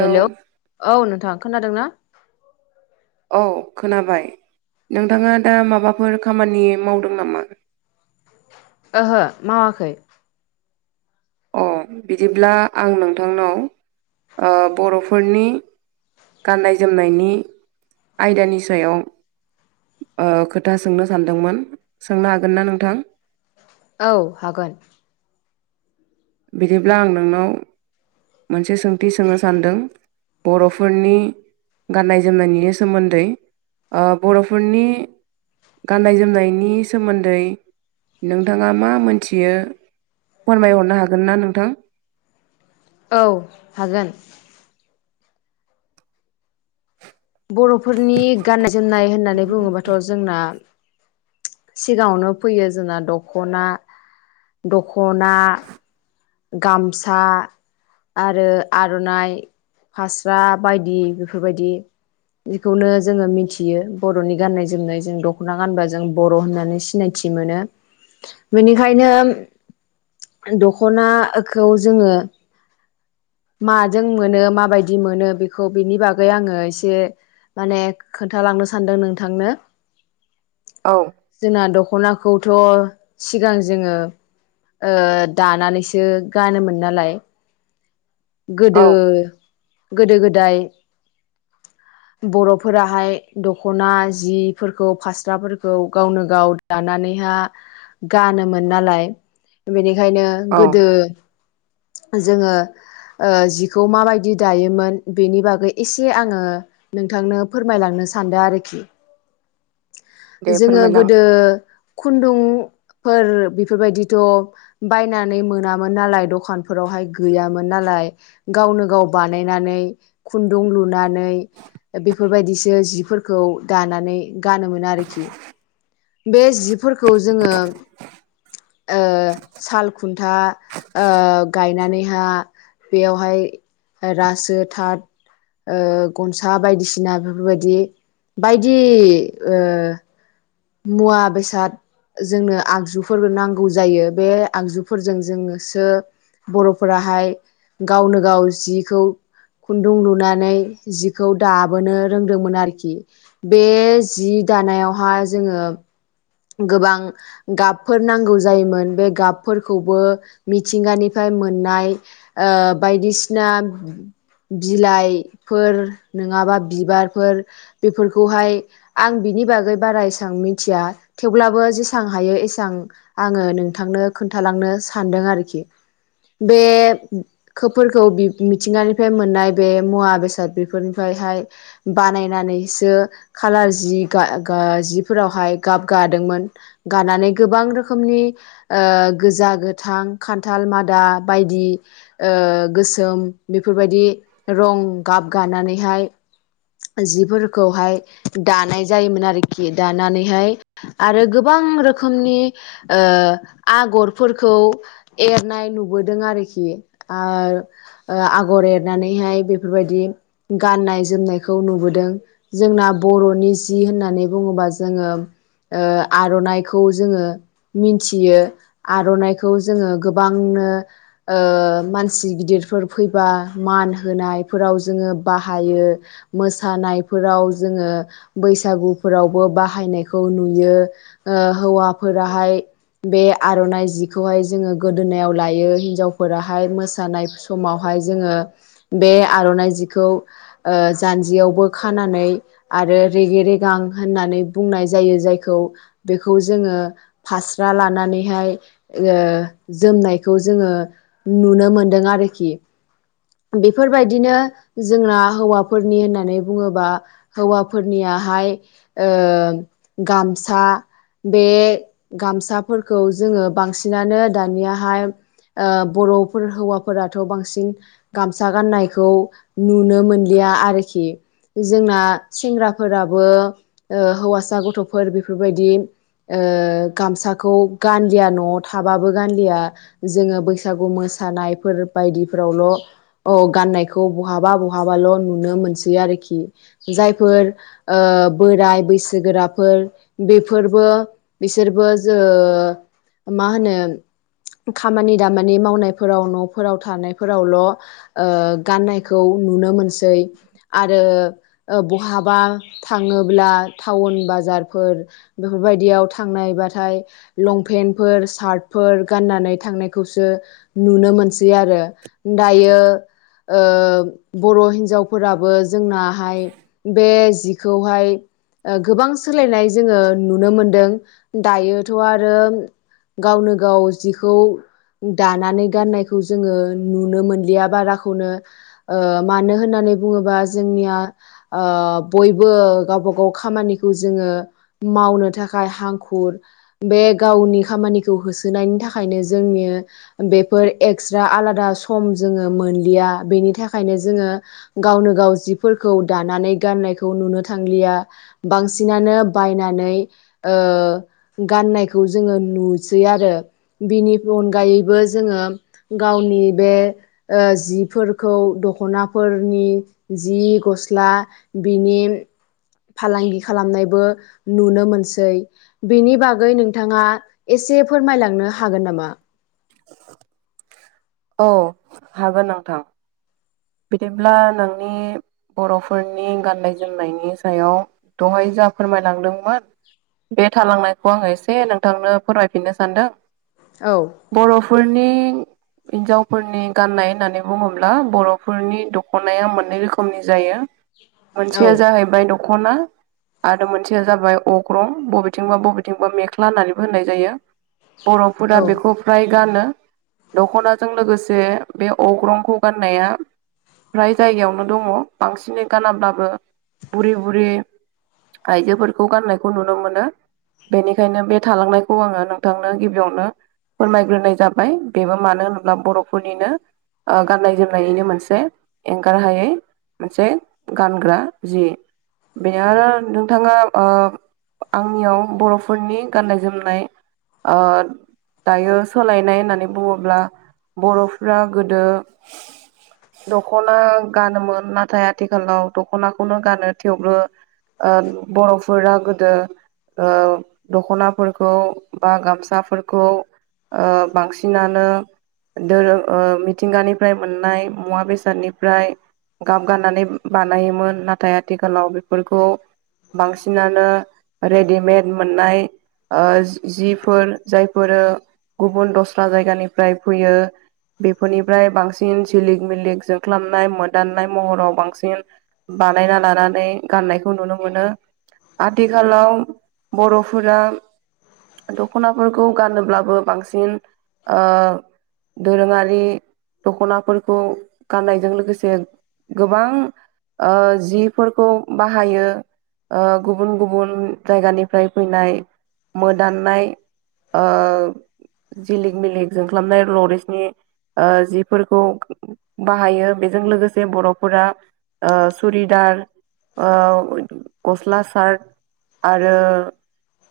Hello औ नोंथांङा खोनादों ना? औ खोनाबाय नोंथाङा दा माबाफोर खामानि मावदों नामा? ओहो मावाखै अ बिदिब्ला आं नोंथांनाव बर'फोरनि गाननाय जोमनायनि आयदानि सायाव खोथा सोंनो सानदोंमोन सोंनो हागोन ना नोंथां? औ हागोन बिदिब्ला आं नोंनाव मोनसे सोंथि सोंनो सानदों बर'फोरनि गाननाय जोमनायनि सोमोनदै ओ बर'फोरनि गाननाय जोमनायनि सोमोनदै नोंथांङा मा मोनथियो फोरमायहरनो हागोन ना नोंथां? औ हागोन बर'फोरनि गाननाय जोमनाय होननानै बुङोबाथ' जोंना सिगांङावनो फैयो जोंना दखना दख'ना गामसा आरो आर'नाइ फास्रा बायदि बेफोरबायदि बेखौनो जोंङो मिथियो बर'नि गान्नाय जोमनाय जों दख'ना गानबा जों बर' होननानै सिनाय थि मोनो बिनिखायनो द ख'नाखौ जोंङो माजों मोनो माबायदि मोनो बेखौ बेनि बागै आंङो एसे माने खोन्थालांनो सानदों नोंथांनो औ जोंना दख'नाखौथ' सिगां जोंङो दानानैसो गानोमोन नालाय औ गोदो गोदो गोदाय [inaudible] बर'फोराहाय दख'ना जिफोरखौ फास्राफोरखौ गावनो गाव लानानैहा गानोमोन नालाय बेनिखायनो औ गोदो जोंङो ओ जिखौ माबायदि दायोमोन बेनि बागै एसे आंङो नोंथांनो फोरमायलांनो सानदों आरोखि [inaudible] दे जोंङो फोरमायलां गोदो खुन्दुंफोर बेफोरबायदिथ' बायनानै मोनामोन नालाय दखानफोरावहाय गैयामोन नालाय गावनो गाव बानायनानै खुन्दुं लुनानै बेफोरबायदिसो जिफोरखौ दानानै गानोमोन आरोखि बे जिफोरखौ जोंङो ओ साल खुन्था ओ गायनानैहा बेयावहाय रासो थात ओ गनसा बायदिसिना बेफोरबायदि बायदि ओ मुवा बेसाद जोंनो आगजुफोरबो नांगौ जायो बे आगजुफोरजों जोंनोसो बर'फोराहाय गावनो गाव जिखौ खुन्दुं लुनानै जिखौ दाबोनो रोंदोंमोन आरोखि बे जि दानायावहा जोंङो गोबां गाबफोर नांगौ जायोमोन बे गाबफोरखौबो मिथिंगानिफ्राय मोननाय बायदिसिना बिलाइफोर नङाबा बिबारफोर बेफोरखौहाय आं बिनि बागै बारा एसबां मिथिया थेवब्लाबो जेसां हायो एसां आङो नोंथांनो खोन्थालांनो सानदों आरोखि बे खोबफोरखौ मिथिंगानिफ्राय मोननाय बे मुवा बेसाद बेफोरनिफ्रायहाय बानायनानैसो खालार जि गा गा जिफोरावहाय गाब गादोंमोन गानानै गोबां रोखोमनि ओ गोजा गोथां खान्थाल मादा बायदि ओ गोसोम बेफोरबायदि रं गाब गानानैहाय जिफोरखौहाय दानाय जायोमोन आरोखि दानानैहाय आरो गोबां रोखोमनि ओ आगरफोरखौ एरनाय नुबोदों आरोखि आरो ओ आगर एरनानैहाय बेफोरबायदि गाननाय जोमनायखौ नुबोदों जोंना बर'नि जि होननानै बुङोबा जोङो ओ आर'नाइखौ जोङो मिथियो आर'नाइखौ जोङो गोबांनो ओ मानसि गिदिरफोर फैबा मान होनायफोराव जोङो बाहायो मोसानायफोराव जोङो बैसागुफोरावबो बाहायनायखौ नु यो ओ हौवाफोराहाय बे आर'नाइ जिखौहाय जोङो गोदोनायाव लायो हिनजावफोराहाय मोसानाय समावहाय जोङो बे आर'नाइ जिखौ ओ जानजियावबो खानानै आरो रेगे रेगां होननानै बुंनाय जायो जाय खौ बेखौ जोङो फास्रा लानानैहाय ओ जोमनायखौ जोङो नुनो मोनदों आरोखि बेफोरबायदिनो जोंना हौवाफोरनि होननानै बुङोबा हौवाफोरनियाहाय ओ गाम सा बे गामसाफोरखौ जोङो बांसिनानो दानियाहाय ओ बर'फोर हौवाफोराथ' बांसिन गामसा गाननायखौ नुनो मोनलिया आरोखि जोंना सेंग्राफोराबो ओ हौवासा गथ'फोर बेफोरबायदि ओ गामसाखौ गानलिया न'वाव थाबाबो गानलिया जोङो बैसागु मोसानायफोर बायदिफोरावल' औ गाननायखौ बहाबा बहाबाल' नुनो मोनसै आरोखि जायफोर ओ बोराइ बैसो गोराफोर बेफोरबो बिसोरबो ओ मा होनो खामानि दामानि मावनायफोराव न'फोराव थानायफोरावल' ओ गाननायखौ नुनो मोनसै आरो बहाबा थाङोब्ला टाउन बाजार फोर बेफोरबायदियाव थांनायबाथाय लंपेन्टफोर सार्टफोर गाननानै थांनायखौसो नुनो मोनसै आरो दायो ओ बर' हिन्जावफोराबो जोंनाहाय बे जिखौहाय गोबां सोलायनाय जोङो नुनो मोनदों दायोथ' आरो गावनो गाव जिखौ दानानै गाननायखौ जोङो नुनो मोनलिया बाराखौनो ओ मानो होननानै बुङोबा जोंनिया ओ बयबो गावबा गाव खामानि खौ जोङो मावनो थाखाय हांखुर बे गावनि खामानिखौ होसोनायनि थाखायनो जोंनि बेफोर एक्सट्रा आलादा सम जोङो मोनलिया बेनि थाखायनो जोङो गावनो गाव जिफोरखौ दानानै गाननायखौ नुनो थांलिया बांसिनानो बायनानै ओ गाननायखौ जोङो नुसै आरो बिनि अनगायैबो जोङो गावनि बे ओ जिफोरखौ दख'नाफोरनि जि गस्ला बिनि फालांगि खालामनायबो नुनो मोनसै बेनि बागै नोंथाङा एसे फोरमायलांनो हागोन नामा औ हागोन नोंथां बिदिब्ला नोंनि बर'फोरनि गाननाय जोमनायनि सायाव दहाय जा फोरमायलांदोंमोन बे थालांनायखौ आङो एसे नोंथांनो फोरमायफिननो सानदों औ बर'फोरनि हिन्जावफोरनि गाननाय होननानै बुङोब्ला बर' फोरनि दख'नाया मोननै रोखोमनि जायो औ मोनसेया जाहैबाय दख'ना आरो मोनसेया जाबाय अग्रं बबेथिंबा बबेथिंबा मेख्ला होननानैबो होननाय जायो बर'फोरा औ बेखौ फ्राय गानो दख'नाजों लोगोसे बे अग्रंखौ गाननाया फ्राय जायगायावनो दङ बांसिनै गानाब्लाबो बुरि बुरि आइजोफोरखौ गाननायखौ नुनो मोनो बेनिखायनो बे थालांनायखौ आङो नोंथांनो गिबियावनो फोरमायग्रोनाय जाबाय बेबो मानो होनोब्ला बर'फोरनिनो ओ गाननाय जोमनायनिनो मोन से एंगार हायै मोनसे गानग्रा जि बे आरो नोंथाङा ओ आंनियाव बर'फोरनि गाननाय जोमनाय ओ दायो सोलायनाय होननानै बुङोब्ला बर'फ्रा गोदो दख'ना गानोमोन नाथाय आथिखालाव दख'नाखौनो गानो थेवबो ओ बर'फोरा गोदो ओ दख'नाफोरखौ बा गामसाफोरखौ ओ बांसिनानो दोर ओ मिथिंगानिफ्राय मोननाय मुवा बेसादनिफ्राय गाब गाननानै बानायोमोन नाथाय आथिखालाव बेफोरखौ बांसिनानो रेडिमेड मोननाय ओ जिफोर जायफोरो गुबुन दस्रा जायगानिफ्राय फैयो बेफोरनिफ्राय बांसिन सिलिक मिलिक जोख्लाबनाय मोदाननाय महराव बांसिन बानायना लानानै गाननायखौ नुनो मोनो आथिखालाव बर'फोरा दख'नाफोरखौ गानोब्लाबो बांसिन ओ दोरोङारि दख'नाफोर खौ गाननायजों लोगोसे गोबां जिफोरखौ बाहायो ओ गुबुन गुबुन जायगानिफ्राय फैनाय मोदाननाय ओ जिलिक मिलिक जों खालामनाय लरिसनि ओ जिफोरखौ बाहायो बेजों लोगोसे बर'फोरा ओ सुरिदार ओ गस्ला सार्ट आरो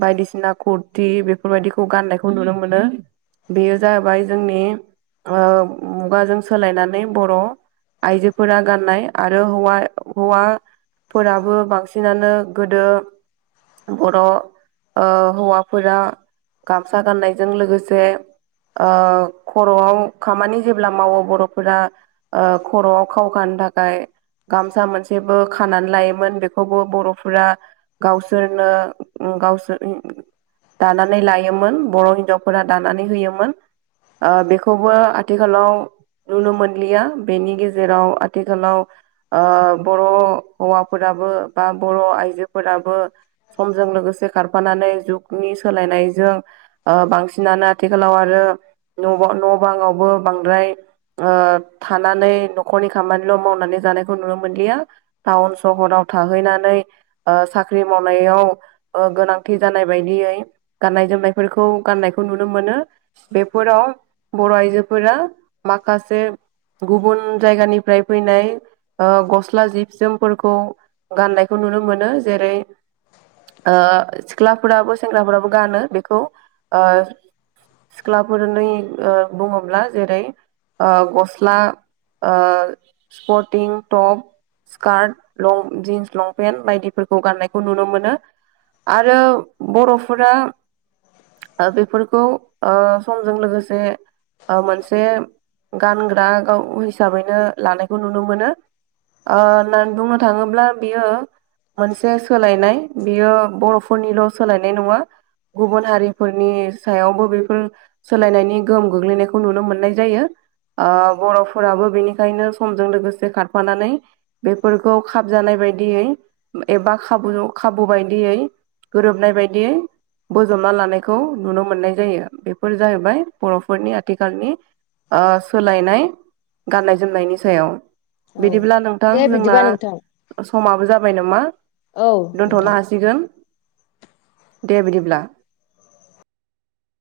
बायदिसिना कुरथि बेफोरबायदिखौ गान्नायखौ नुनो मोनो बेयो जाबाय जोंनि ओ मुगाजों सोलायनानै बर' आइजोफोरा गाननाय आरो हौवा हौवा फोराबो बांसिनानो गोदो बर' ओ हौवाफोरा गामसा गाननायजों लोगोसे ओ खर'आव खामानि जेब्ला मावो बर'फोरा ओ खर'आव खावखानो थाखाय गामसा मोनसेबो खानानै लायोमोन बेखौबो बर'फोरा गावसोरनो गावसोर दानानै लायोमोन बर' हिनजावफोरा दानानै होयोमोन ओ बेखौबो आथिखालाव नुनो मोनलिया बेनि गेजेराव आथिखालाव ओ बर' हौवाफोराबो बा बर' आइजोफोराबो समजों लोगोसे खारफानानै जुगनि सोलायनायजों ओ बांसिनानो आथिखालाव आरो न' न' बाङावबो बांद्राय ओ थानानै न'खरनि खामानिल' मावनानै जानायखौ नुनो मोनलिया टाउन सहराव थाहैनानै साख्रि मावनायाव गोनांथि जानाय बायदियै गाननाय जोमनायफोरखौ गाननायखौ नुनो मोनो बेफोराव बर' आइजोफोरा गासै माखासे गुबुन जायगानिफ्राय फैनाय ओ गस्ला जिब जोमफोरखौ गाननायखौ नुनो मोनो जेरै ओ सिख्लाफोराबो सेंग्राफोराबो गानो बेखौ ओ सिख्लाफोर नै बुङोब्ला जेरै ओ गस्ला ओ स्पटिं टप स्कार्ट लं जिन्स लंपेन्ट बायदिफोरखौ गान्नायखौ नुनो मोनो आरो बर'फोरा बेफोरखौ ओ समजों लोगोसे मोनसे गानग्रा गाव हिसाबैनो लानायखौ नुनो मोनो ओ होननानै बुंनो थाङोब्ला बियो मोनसे सोलायनाय बेयो बर'फोरनिल' सोलायनाय नङा गुबुन हारिफोरनि सायावबो बेफोर सोलायनायनि गोहोम गोग्लैनायखौ नुनो मोननाय जायो ओ बर'फोराबो बेनिखायनो समजों लोगोसे खारफानानै बेफोरखौ खाबजानाय बायदियै एबा खाबु खाबु बायदियै गोरोबनाय बायदियै बोजबना लानायखौ नुनो मोननाय जायो बेफोर जाहैबाय बर'फोरनि आथिखालनि ओ सोलायनाय गाननाय जोमनायनि सायाव औ बिदिब्ला नोंथां दे जोंना बिदिबा नोंथां समाबो जाबाय नामा औ दोनथ'नो नोंथां। हासिगोन दे बिदिब्ला